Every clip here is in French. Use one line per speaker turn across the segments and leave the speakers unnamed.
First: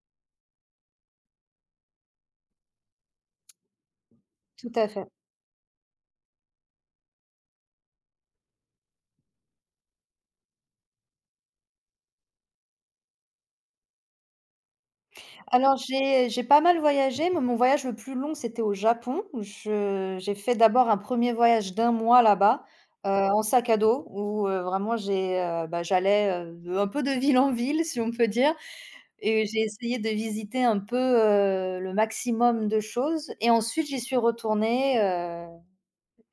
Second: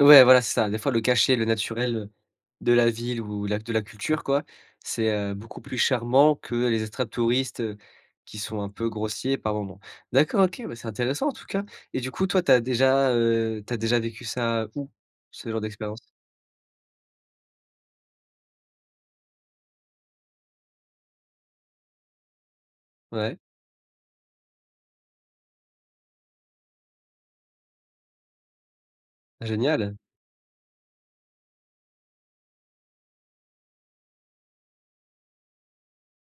Ouais, voilà, c'est ça. Des fois, le cachet, le naturel, heu, de la ville ou la de la culture quoi,
Tout à fait.
c'est, heu, beaucoup plus charmant que les extratouristes, heu, qui sont un peu grossiers par moment. D'accord, OK, bah, c'est intéressant en tout cas, et du coup, toi, tu as déjà, heu, tu as déjà vécu ça où, ce genre
Alors
d'expérience?
j'ai j'ai pas mal voyagé, mais mon voyage le plus long, c'était au Japon. Je j'ai fait d'abord un 1er voyage d' 1 mois là bas, heu,
Ouais.
en sac à dos, où, heu, vraiment j'ai, heu, bah, j'allais, heu, un peu de ville en ville, si on peut dire, et j'ai
Génial.
essayé de visiter un peu, heu, le maximum de choses, et ensuite, j'y suis retournée, heu,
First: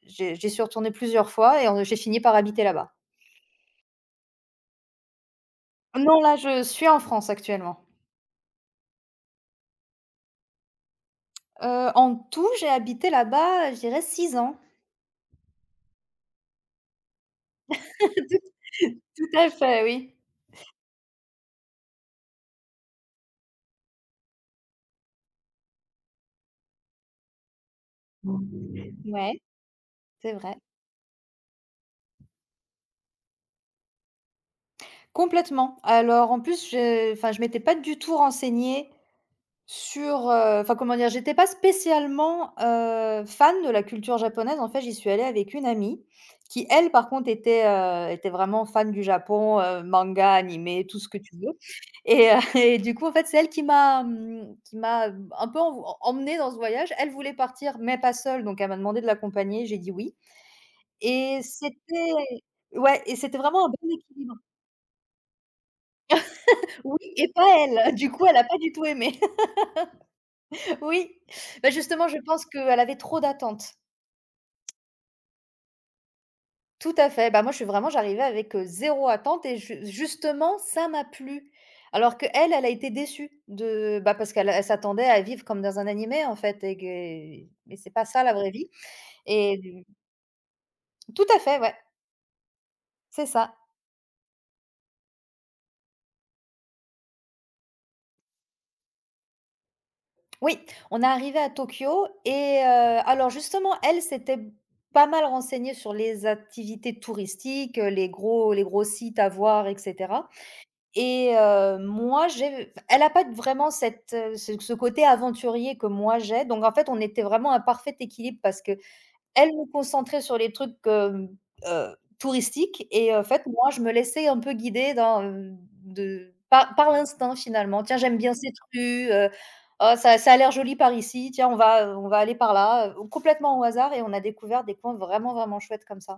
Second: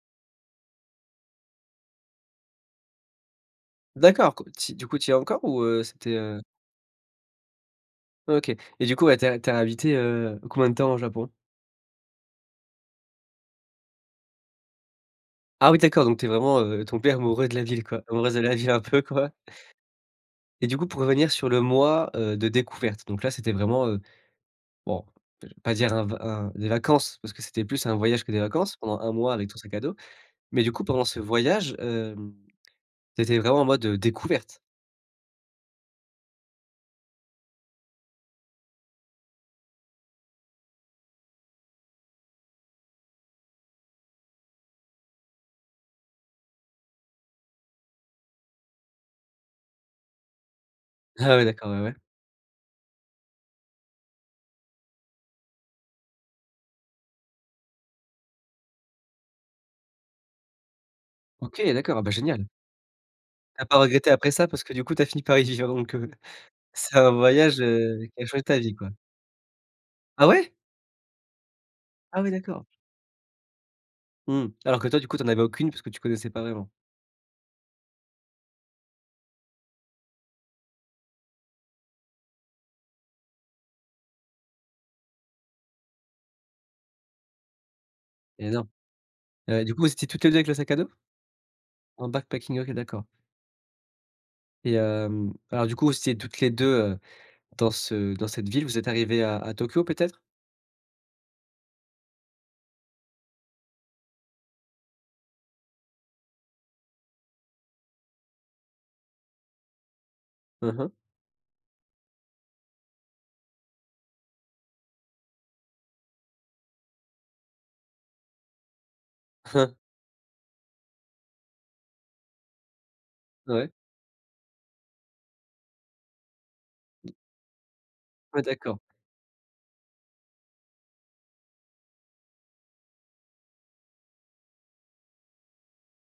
j'ai j'y suis retournée plusieurs fois et en j'ai fini par habiter là-bas.
D'accord, co tu y du coup, tu y es encore ou heu, c'était
Non, là,
heu
je suis en France actuellement.
OK, et du coup, ouais, tu as tu as habité, heu, combien de temps au Japon?
Heu, en tout, j'ai habité là-bas, je dirais 6 ans.
Ah oui d'accord, donc tu es vraiment, heu, tombé amoureux de la ville quoi,
Tout
amoureuse
tout
de la ville un
à
peu quoi.
tout à fait, oui.
Et du coup, pour revenir sur le mois, heu, de découverte, donc là, c'était vraiment, heu bon, je vais pas dire un v un des vacances parce que c'était plus un voyage que des vacances pendant 1 mois
Ouais.
avec ton sac à dos,
C'est vrai.
mais du coup, pendant ce voyage, hem, tu étais vraiment en mode, heu, découverte?
Complètement. Alors, en plus, je enfin je m'étais pas du tout renseignée sur, heu, enfin, comment dire? J'étais pas spécialement, heu, fan de la culture japonaise. En fait, j'y suis allée avec une amie qui, elle, par contre, était, heu, était vraiment fan du Japon, heu, manga, animé, tout ce que tu
Ah oui
veux,
d'accord, ouais ouais.
et heu, et du coup, en fait, c'est elle qui m'a mmh, qui m'a un peu env emmenée dans ce voyage. Elle voulait partir mais pas seule, donc elle m'a demandé de l'accompagner. J'ai dit: «Oui» et
OK! D'accord, ah beh
c'était
génial!
ouais, et c'était
Tu as
vraiment un
pas
bon
regretté après
équilibre.
ça parce que du coup tu as fini par y vivre donc heu,
Oui,
c'est un
et pas
voyage,
elle,
heu,
du
qui
coup
a
elle a
changé
pas
ta
du
vie
tout
quoi.
aimé.
Ah ouais?
Oui. Beh, justement, je
Ah oui
pense
d'accord.
qu'elle avait trop d'attentes.
Mmh. Alors que toi, du coup, tu en avais aucune puisque tu connaissais pas vraiment.
Tout à fait. Bah, moi, je suis vraiment j'arrivais avec, heu, 0 attente et j justement, ça m'a plu. Alors qu'elle, elle a été déçue de bah, parce qu'elle, elle s'attendait à vivre comme dans un animé en fait et gué et c'est pas ça la
Et
vraie
non.
vie,
Heu, du coup,
et
vous étiez toutes les 2 avec le sac à dos?
Tout à fait, ouais.
En backpacking. OK, d'accord.
C'est ça.
Et hem, alors du coup, vous étiez toutes les 2, heu, dans ce dans cette ville, vous êtes arrivées à à Tokyo peut-être?
Oui, on est arrivées à Tokyo et heu alors justement, elle, s'était pas mal renseignée sur les activités touristiques, heu, les gros les gros sites à voir, et cetera
Hein, hein.
et heu, moi, j'ai f elle a pas vraiment cette ce ce côté aventurier que moi j'ai, donc en fait, on était vraiment un parfait équilibre parce qu'elle me concentrait sur les trucs, hem, heu, touristiques, et en fait, moi,
Ouais.
je me laissais un peu guider dans, heu, de pa par l'instinct finalement. «Tiens, j'aime bien
Ouais,
cette
d'accord.
rue, heu, oh ça ça a l'air joli par ici, tiens on va, heu, on va aller par là, heu», complètement au hasard et on a découvert des coins vraiment, vraiment chouettes comme ça.